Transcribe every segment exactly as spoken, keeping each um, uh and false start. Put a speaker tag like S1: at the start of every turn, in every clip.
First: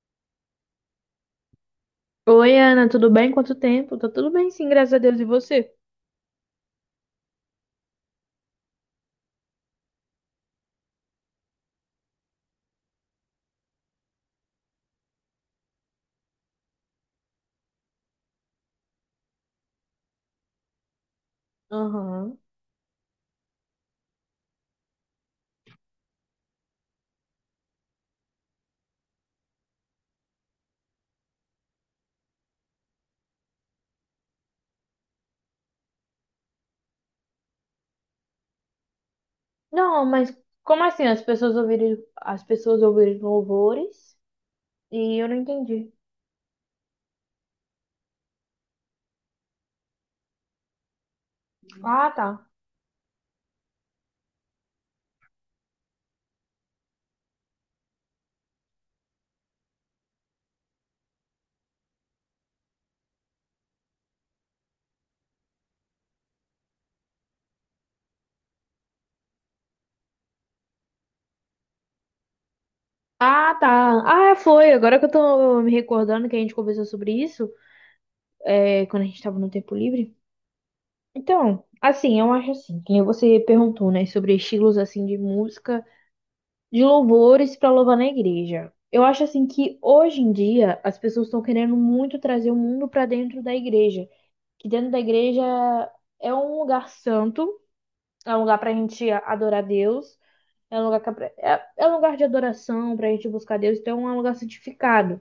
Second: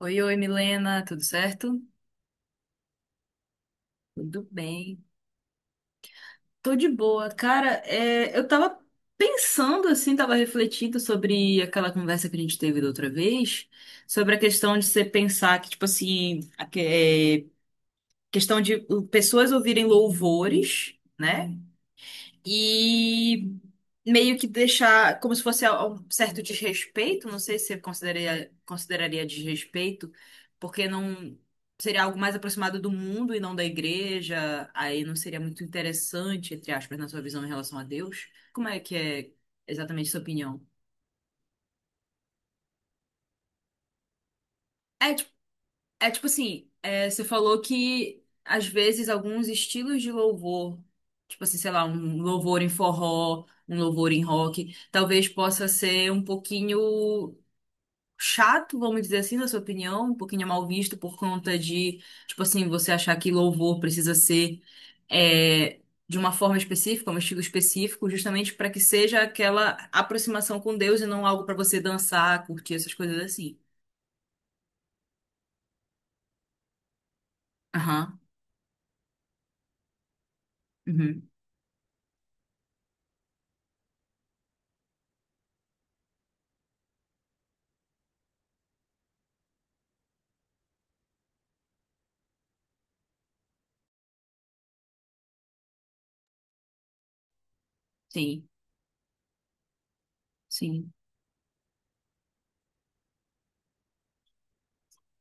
S1: Oi, oi, Milena, tudo certo?
S2: Oi, Ana, tudo bem? Quanto tempo? Tá tudo
S1: Tudo
S2: bem, sim, graças a
S1: bem.
S2: Deus. E você?
S1: Tô de boa. Cara, é, eu tava pensando assim, tava refletindo sobre aquela conversa que a gente teve da outra vez, sobre a questão de você pensar que, tipo assim, a que- é, questão de uh, pessoas ouvirem louvores, né?
S2: Aham.
S1: E meio que deixar como se fosse a- um certo desrespeito, não sei se você consideraria, consideraria desrespeito, porque não seria algo mais aproximado do mundo e não da igreja, aí não seria muito interessante, entre aspas, na sua visão em relação a Deus. Como é que é
S2: Não,
S1: exatamente a sua
S2: mas
S1: opinião?
S2: como assim? As pessoas ouviram, as pessoas ouviram louvores
S1: É
S2: e eu não entendi.
S1: É tipo assim, é, você falou que às vezes alguns estilos de louvor, tipo assim, sei lá,
S2: Ah,
S1: um
S2: tá.
S1: louvor em forró, um louvor em rock, talvez possa ser um pouquinho chato, vamos dizer assim, na sua opinião, um pouquinho mal visto por conta de, tipo assim, você achar que louvor precisa ser é, de uma forma específica, um estilo específico, justamente para que seja aquela aproximação com Deus e não algo para você dançar, curtir essas coisas
S2: Ah,
S1: assim.
S2: tá. Ah, foi. Agora que eu tô me recordando que a gente conversou sobre isso,
S1: Aham,
S2: é, quando a gente tava no tempo livre.
S1: uhum,
S2: Então, assim, eu acho assim, que nem você perguntou, né, sobre estilos assim de música de louvores para louvar na igreja. Eu acho assim que hoje em dia as pessoas estão querendo muito trazer o mundo para dentro da igreja, que dentro da igreja é um lugar santo, é um
S1: sim,
S2: lugar para a gente adorar Deus, é um
S1: sim.
S2: lugar, que é, é é um lugar de adoração para a gente buscar Deus, então é um lugar santificado.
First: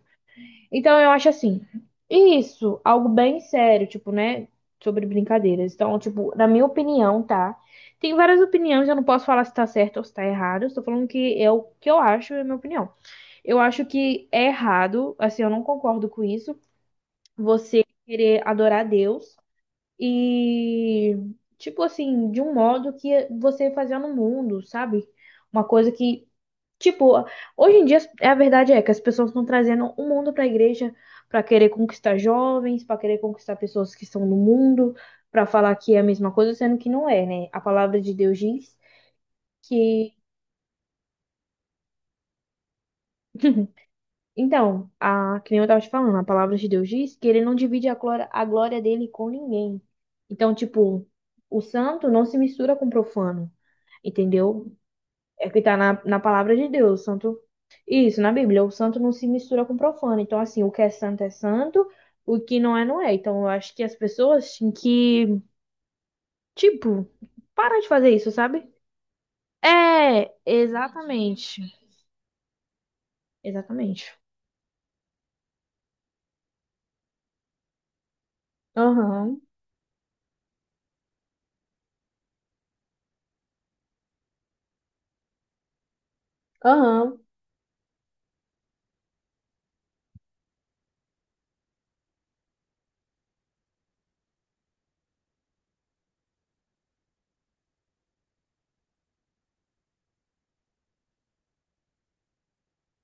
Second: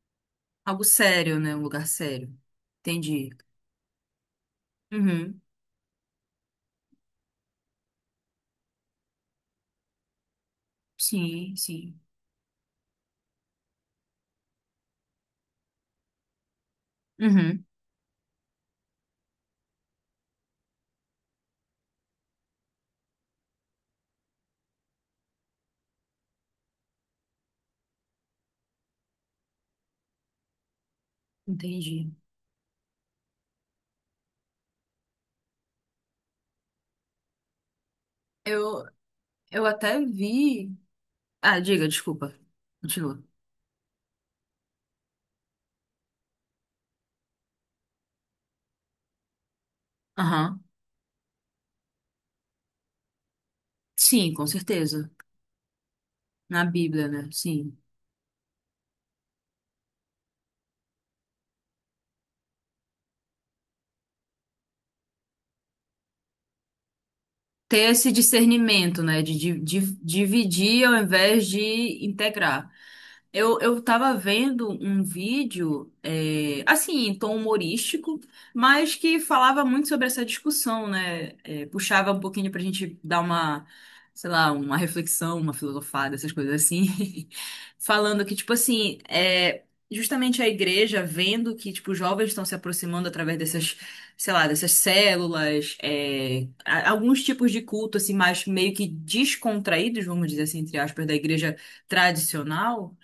S1: Algo
S2: Então eu acho
S1: sério, né? Um
S2: assim,
S1: lugar sério.
S2: isso, algo
S1: Entendi.
S2: bem sério, tipo, né? Sobre
S1: Uhum.
S2: brincadeiras. Então, tipo, na minha opinião, tá? Tem várias opiniões, eu não posso falar se tá certo ou se tá errado. Eu estou falando que é
S1: Sim,
S2: o que eu
S1: sim.
S2: acho, é a minha opinião. Eu acho que é errado, assim, eu não concordo com isso,
S1: Uhum.
S2: você querer adorar Deus e tipo assim, de um modo que você fazia no mundo, sabe? Uma coisa que tipo, hoje em dia é a verdade é que as pessoas estão trazendo o mundo para a igreja para querer
S1: Entendi.
S2: conquistar jovens, para querer conquistar pessoas que estão no mundo, para falar que é a mesma coisa, sendo que não é, né? A palavra de Deus diz
S1: Eu, eu até
S2: que
S1: vi. Ah, diga, desculpa. Continua.
S2: Então, a, que nem eu tava te falando, a palavra de Deus diz que ele não divide a glória, a glória dele com ninguém. Então,
S1: Aham.
S2: tipo, o santo não se mistura com o profano,
S1: Sim, com
S2: entendeu?
S1: certeza.
S2: É o que tá na, na palavra
S1: Na
S2: de Deus, o
S1: Bíblia, né?
S2: santo.
S1: Sim.
S2: Isso, na Bíblia, o santo não se mistura com o profano. Então, assim, o que é santo é santo, o que não é, não é. Então, eu acho que as pessoas têm que, tipo, parar de
S1: Ter
S2: fazer
S1: esse
S2: isso, sabe?
S1: discernimento, né? De, di- di-
S2: É,
S1: dividir ao invés de
S2: exatamente.
S1: integrar. Eu, eu tava
S2: Exatamente.
S1: vendo um vídeo, é, assim, em tom humorístico, mas que
S2: Aham,
S1: falava muito sobre essa discussão, né? É, puxava um pouquinho pra gente dar uma, sei lá, uma reflexão, uma filosofada, essas coisas
S2: aham,
S1: assim. Falando que, tipo assim, é, justamente a igreja vendo que, tipo, os jovens estão se aproximando através dessas, sei lá, dessas células, é, a- alguns tipos de culto, assim, mais meio que descontraídos, vamos dizer assim, entre aspas, da igreja tradicional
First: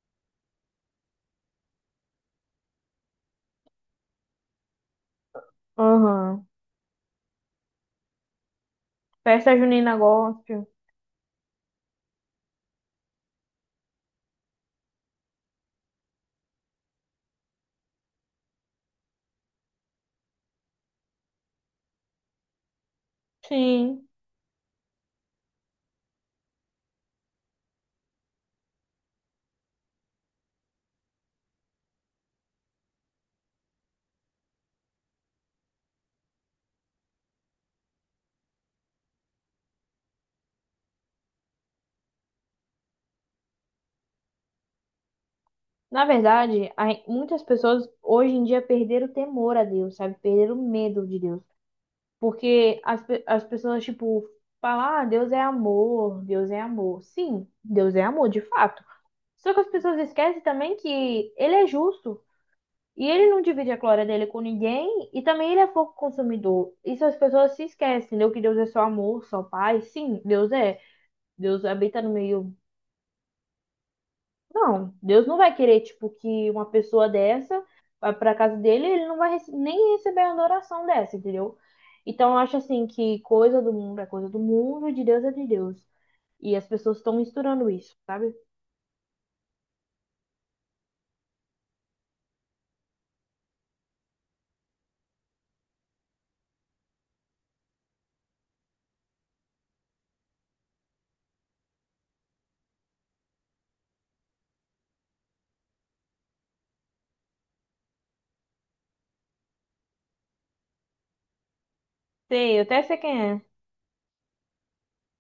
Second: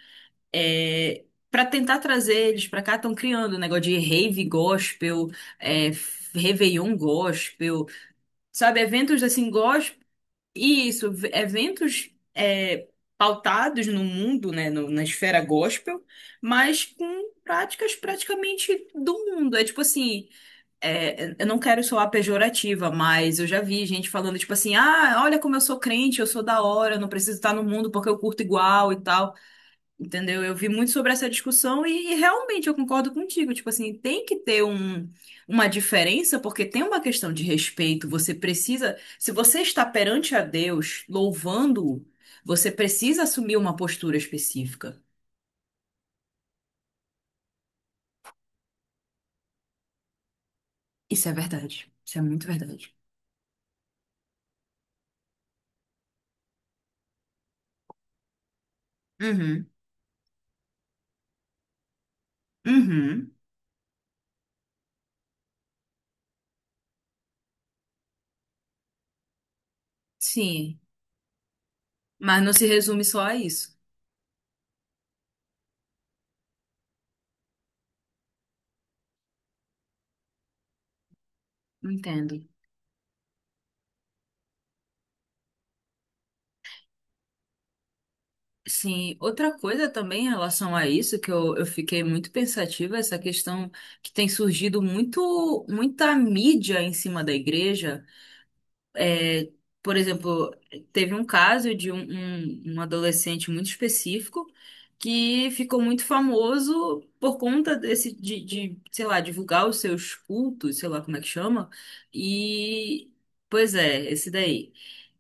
S1: é, para tentar trazer eles para cá, estão criando um negócio de rave gospel, é, f-
S2: aham.
S1: Réveillon gospel, sabe, eventos assim
S2: Festa junina
S1: gospel,
S2: gospel.
S1: e isso, v- eventos é, pautados no mundo, né, no- na esfera gospel, mas com práticas praticamente do mundo. É tipo assim, é, eu não quero soar pejorativa, mas eu já vi
S2: Sim.
S1: gente falando tipo assim, ah, olha como eu sou crente, eu sou da hora, eu não preciso estar no mundo porque eu curto igual e tal. Entendeu? Eu vi muito sobre essa discussão e, e realmente eu concordo contigo. Tipo assim, tem que ter um, uma diferença, porque tem uma questão de respeito. Você precisa, se você está perante a Deus, louvando-o, você precisa assumir uma postura específica.
S2: Na verdade, a gen- muitas pessoas hoje em dia perderam o temor a Deus, sabe? Perderam o medo de
S1: Isso é
S2: Deus.
S1: verdade. Isso é muito
S2: Porque
S1: verdade.
S2: as, pe- as pessoas, tipo, falam, ah, Deus é amor, Deus é amor. Sim, Deus é amor, de fato. Só que
S1: Uhum.
S2: as pessoas esquecem também que ele é justo. E ele
S1: Uhum.
S2: não divide a glória dele com ninguém. E também ele é fogo consumidor. Isso as pessoas se esquecem, entendeu? Que Deus é só amor, só paz. Sim, Deus é.
S1: Sim.
S2: Deus habita no
S1: Mas não
S2: meio.
S1: se resume só a isso.
S2: Não, Deus não vai querer, tipo, que uma pessoa dessa vá pra casa dele, ele não vai rece- nem receber a adoração dessa, entendeu? Então,
S1: Entendo.
S2: eu acho assim que coisa do mundo é coisa do mundo, e de Deus é de Deus. E as pessoas estão misturando isso, sabe?
S1: Sim, outra coisa também em relação a isso, que eu, eu fiquei muito pensativa, essa questão que tem surgido muito, muita mídia em cima da igreja. É, por exemplo, teve um caso de um, um, um adolescente muito específico que ficou muito famoso por conta desse, de, de, sei lá, divulgar os seus cultos, sei lá como é que chama.
S2: Sei, eu até sei
S1: E,
S2: quem é.
S1: pois é, esse daí.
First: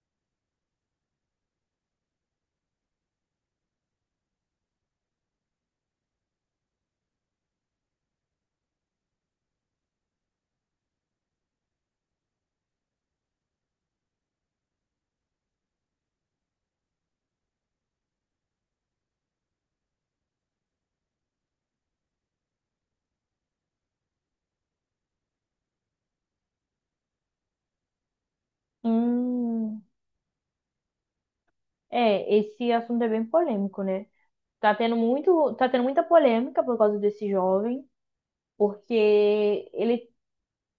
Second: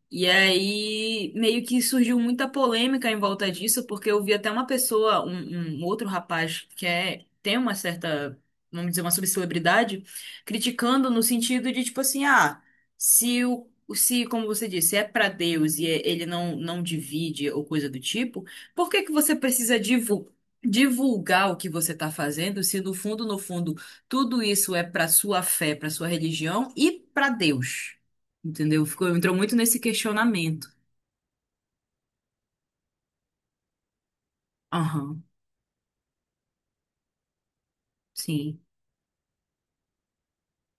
S1: E aí, meio que surgiu muita polêmica em volta disso, porque eu vi até uma pessoa, um, um outro rapaz que é, tem uma certa, vamos dizer, uma subcelebridade, criticando no sentido de, tipo assim, ah, se o Se, como você disse, é pra Deus e é- ele não, não divide ou coisa do tipo, por que que você precisa divu- divulgar o que você tá fazendo, se no fundo, no fundo, tudo isso é pra sua fé, pra sua religião e pra Deus? Entendeu? Ficou, entrou muito nesse
S2: Hum,
S1: questionamento.
S2: é, esse assunto é bem polêmico, né? Tá tendo
S1: Aham,
S2: muito, tá tendo muita polêmica por causa desse jovem,
S1: sim,
S2: porque ele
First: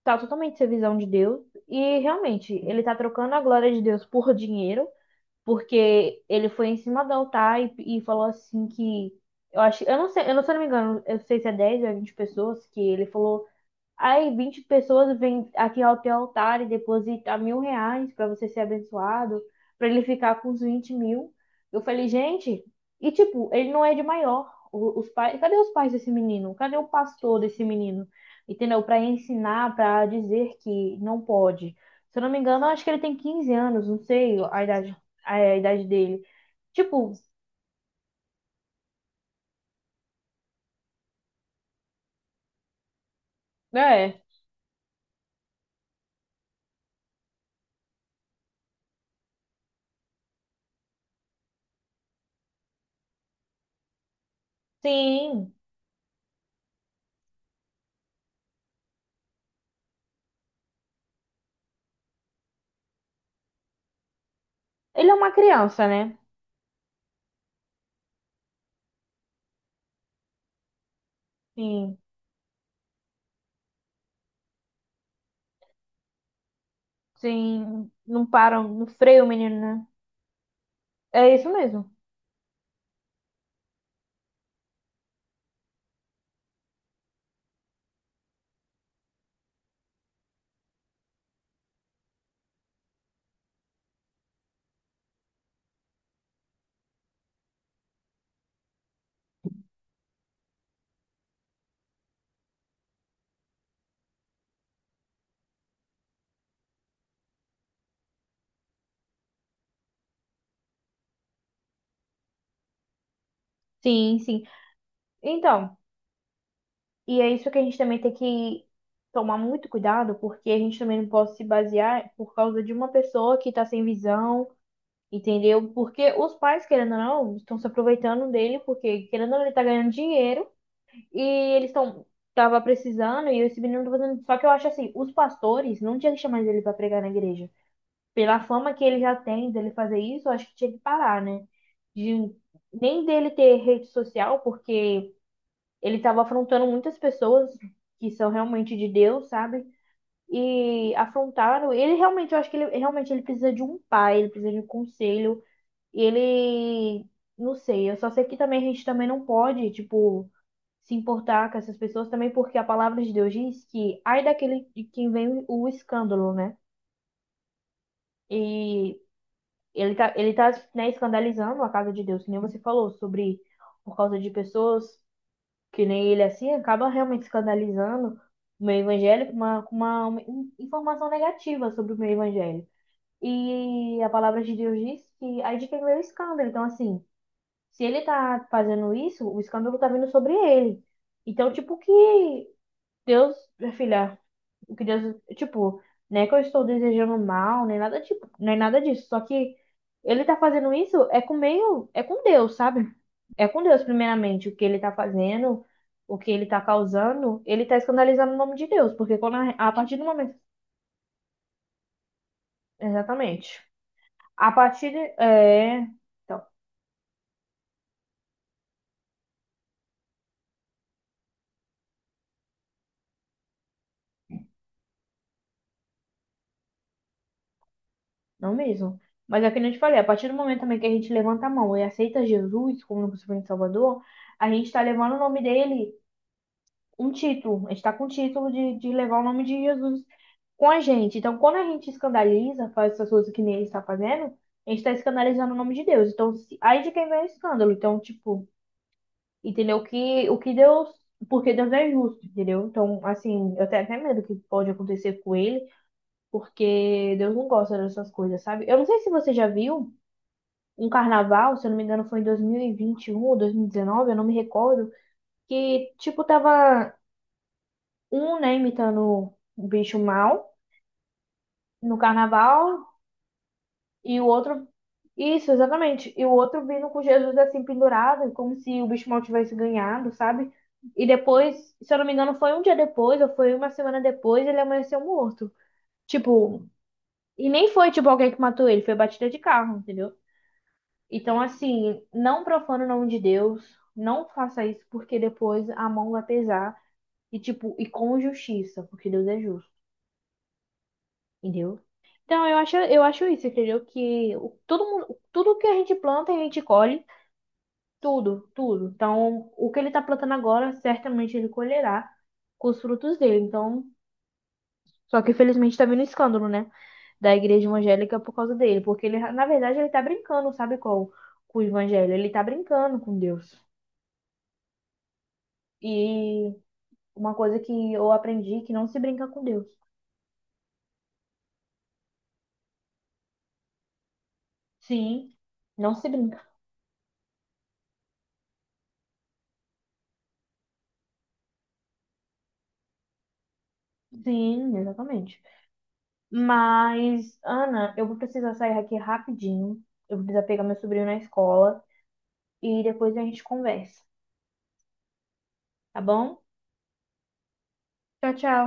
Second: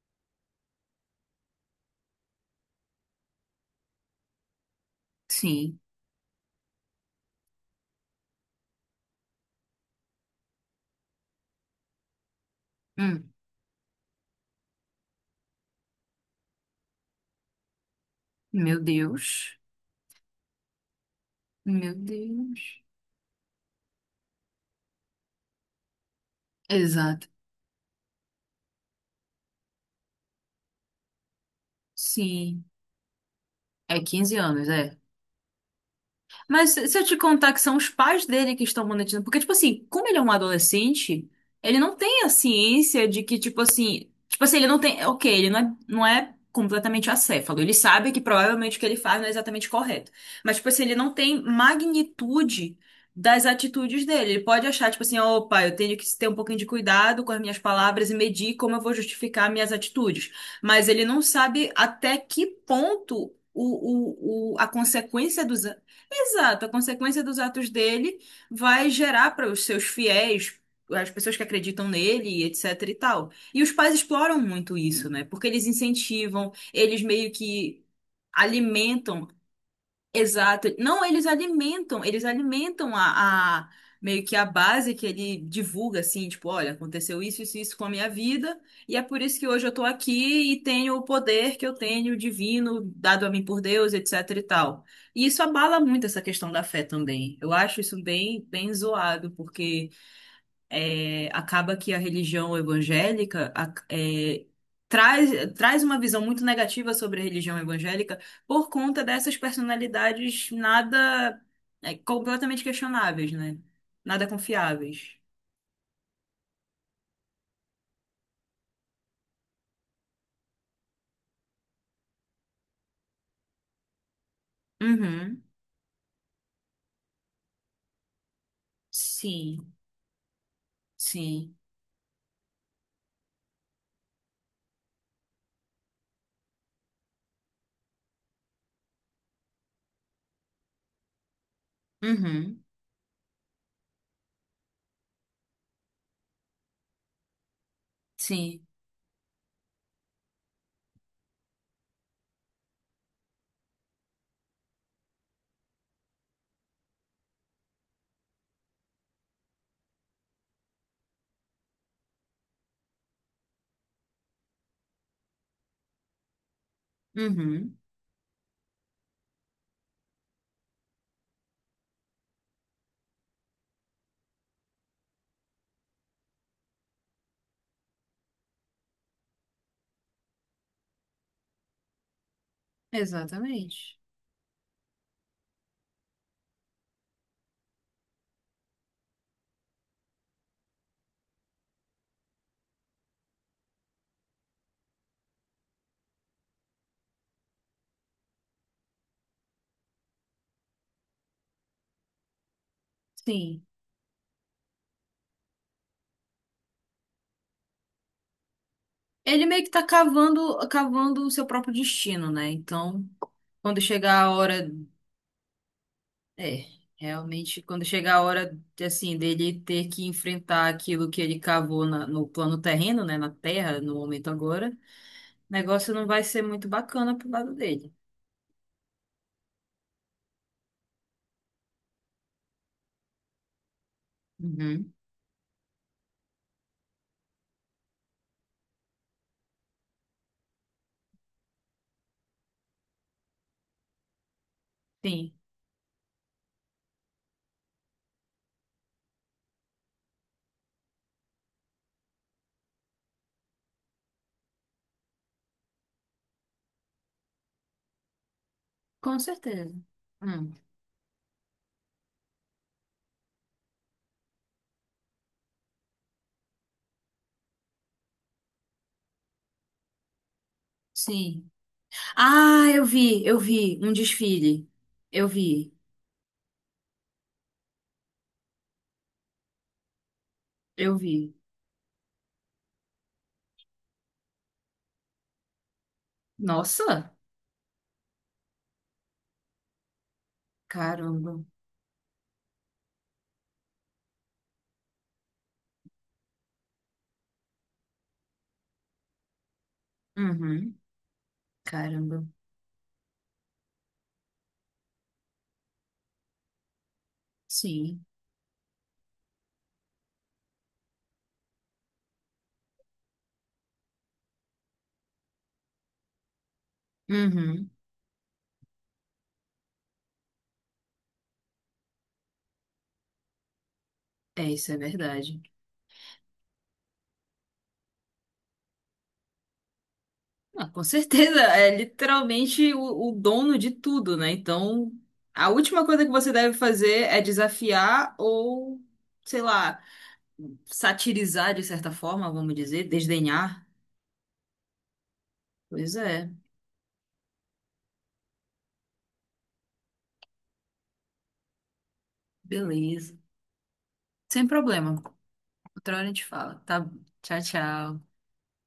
S2: tá totalmente sem visão de Deus e realmente ele tá trocando a glória de Deus por dinheiro.
S1: sim.
S2: Porque ele foi em cima do altar e, e falou assim que eu acho, eu não sei, eu não, se eu não me engano, eu não sei se é dez ou é vinte pessoas que ele
S1: Hum,
S2: falou. Aí vinte pessoas vêm aqui ao teu altar e depositam mil reais para você ser
S1: meu
S2: abençoado,
S1: Deus,
S2: para ele ficar com os vinte mil. Eu
S1: meu
S2: falei, gente,
S1: Deus.
S2: e tipo, ele não é de maior. O- Os pais, cadê os pais desse menino? Cadê o
S1: Exato.
S2: pastor desse menino? Entendeu? Para ensinar, para dizer que não pode. Se eu não me
S1: Sim,
S2: engano, eu acho que ele tem quinze anos, não
S1: é quinze
S2: sei a
S1: anos, é.
S2: idade, a idade dele.
S1: Mas se se eu
S2: Tipo,
S1: te contar que são os pais dele que estão monetizando, porque, tipo assim, como ele é um adolescente, ele não tem a ciência de que, tipo assim,
S2: é,
S1: tipo assim, ele não tem, ok, ele não é, não é completamente acéfalo, ele sabe que provavelmente o que ele faz não é exatamente correto, mas, tipo assim, ele não tem magnitude das atitudes dele, ele pode achar, tipo assim,
S2: sim.
S1: opa, eu tenho que ter um pouquinho de cuidado com as minhas palavras e medir como eu vou justificar minhas atitudes, mas ele não sabe até que ponto o, o, o- a
S2: Ele é uma
S1: consequência dos,
S2: criança, né?
S1: Exato, a consequência dos atos dele vai gerar para os seus fiéis, as pessoas que acreditam
S2: Sim,
S1: nele, etc e tal. E os pais exploram muito isso, né? Porque eles incentivam, eles meio que
S2: sim. Não param, não freia
S1: alimentam
S2: o menino, né?
S1: Exato. Não, eles
S2: É isso mesmo.
S1: alimentam, eles alimentam a, a- meio que a base que ele divulga, assim, tipo, olha, aconteceu isso, isso, isso com a minha vida, e é por isso que hoje eu tô aqui e tenho o poder que eu tenho, divino, dado a mim por Deus, etc e tal. E isso abala muito essa questão da fé também. Eu acho isso bem, bem zoado, porque é, acaba que a religião evangélica a- é, traz, traz uma visão muito negativa sobre a religião evangélica por conta dessas personalidades nada é, completamente questionáveis, né?
S2: Sim,
S1: Nada
S2: sim.
S1: confiáveis.
S2: Então, e é isso que a gente também tem que tomar muito cuidado, porque a gente também não pode se basear por causa de uma pessoa que tá sem visão,
S1: Uhum.
S2: entendeu? Porque os pais, querendo ou não, estão se aproveitando dele, porque querendo ou não, ele tá
S1: Sim,
S2: ganhando dinheiro e
S1: sim.
S2: eles estão tava precisando e esse menino tá fazendo. Só que eu acho assim, os pastores não tinha que chamar ele pra pregar na igreja. Pela fama que ele já tem dele fazer isso, eu acho que tinha que parar, né? De
S1: Uhum.
S2: nem dele ter rede social, porque ele estava afrontando muitas pessoas que são
S1: Sim.
S2: realmente de Deus, sabe? E afrontaram. Ele realmente, eu acho que ele realmente ele precisa de um pai, ele precisa de um conselho. E ele, não sei, eu só sei que também a gente também não pode, tipo, se importar com essas pessoas também, porque a palavra de Deus diz que ai daquele de quem vem o escândalo, né?
S1: Uhum.
S2: E ele tá, ele tá, né, escandalizando a casa de Deus, que nem você falou, sobre por causa de pessoas que nem ele assim, acaba realmente escandalizando o meio evangélico, com uma, com uma, uma in- informação negativa sobre o meio evangélico.
S1: Exatamente.
S2: E a palavra de Deus diz que aí de quem veio o escândalo. Então, assim, se ele tá fazendo isso, o escândalo tá vindo sobre ele. Então, tipo, que Deus, minha filha, o que Deus, tipo, não é que eu estou desejando mal, nem nada, tipo, nem nada disso. Só que ele tá fazendo isso é com meio, é com Deus, sabe? É com
S1: Sim.
S2: Deus, primeiramente, o que ele tá fazendo, o que ele tá causando, ele tá escandalizando o nome de Deus, porque quando
S1: Ele
S2: a,
S1: meio que
S2: a
S1: tá
S2: partir do momento,
S1: cavando, cavando o seu próprio destino, né? Então,
S2: exatamente.
S1: quando chegar a
S2: A
S1: hora
S2: partir de, é, então,
S1: É, realmente, quando chega a hora, assim, dele ter que enfrentar aquilo que ele cavou na- no plano terreno, né, na terra, no momento agora, o negócio não vai ser muito bacana pro lado dele.
S2: não mesmo. Mas é que nem eu te falei, a partir do momento também que a gente levanta a mão e aceita Jesus como nosso Senhor e Salvador, a gente tá
S1: Uhum.
S2: levando o nome dele um título. A gente está com o título de, de levar o nome de Jesus com a gente. Então, quando a gente escandaliza, faz essas coisas que nem ele está fazendo, a gente está
S1: Sim,
S2: escandalizando o nome de Deus. Então, se- aí de quem vem o escândalo. Então, tipo, entendeu? Que, o que Deus. Porque Deus é justo, entendeu? Então, assim, eu tenho até medo que pode acontecer com ele, porque Deus não gosta dessas coisas, sabe? Eu não sei se
S1: com
S2: você já
S1: certeza.
S2: viu
S1: Hum,
S2: um carnaval, se eu não me engano, foi em dois mil e vinte e um ou dois mil e dezenove, eu não me recordo, que, tipo, tava um, né, imitando o bicho mal
S1: sim.
S2: no
S1: Ah, eu
S2: carnaval,
S1: vi, eu vi um
S2: e o outro.
S1: desfile. Eu
S2: Isso,
S1: vi,
S2: exatamente. E o outro vindo com Jesus assim pendurado, como se o bicho mal tivesse ganhado, sabe?
S1: eu
S2: E
S1: vi.
S2: depois, se eu não me engano, foi um dia depois, ou foi uma semana depois, ele amanheceu morto. Tipo,
S1: Nossa,
S2: e nem foi tipo alguém que matou ele, foi batida de carro, entendeu?
S1: caramba.
S2: Então, assim, não profana o nome de Deus, não faça isso, porque depois a mão vai pesar. E, tipo, e com justiça, porque Deus é justo.
S1: Uhum,
S2: Entendeu?
S1: caramba.
S2: Então, eu acho, eu acho isso, entendeu? Que o- todo mundo, tudo que a gente planta, a gente colhe,
S1: Sim.
S2: tudo, tudo. Então, o que ele tá plantando agora, certamente ele colherá com os frutos dele. Então, só que infelizmente tá vindo escândalo, né? Da igreja
S1: Uhum.
S2: evangélica por causa dele, porque ele, na verdade, ele tá brincando, sabe qual? Com o evangelho, ele tá brincando com Deus.
S1: É, isso é verdade.
S2: E uma coisa que eu aprendi é que não se brinca com Deus.
S1: Não, com certeza, é literalmente o, o dono de tudo, né? Então,
S2: Sim,
S1: a última
S2: não
S1: coisa
S2: se
S1: que você
S2: brinca.
S1: deve fazer é desafiar ou, sei lá, satirizar de certa forma, vamos dizer, desdenhar.
S2: Sim, exatamente.
S1: Pois é,
S2: Mas, Ana, eu vou precisar sair aqui rapidinho. Eu vou precisar pegar meu sobrinho na escola e
S1: beleza.
S2: depois a gente conversa,
S1: Sem problema. Outra
S2: tá
S1: hora a gente
S2: bom?
S1: fala, tá? Tchau, tchau.
S2: Tchau, tchau.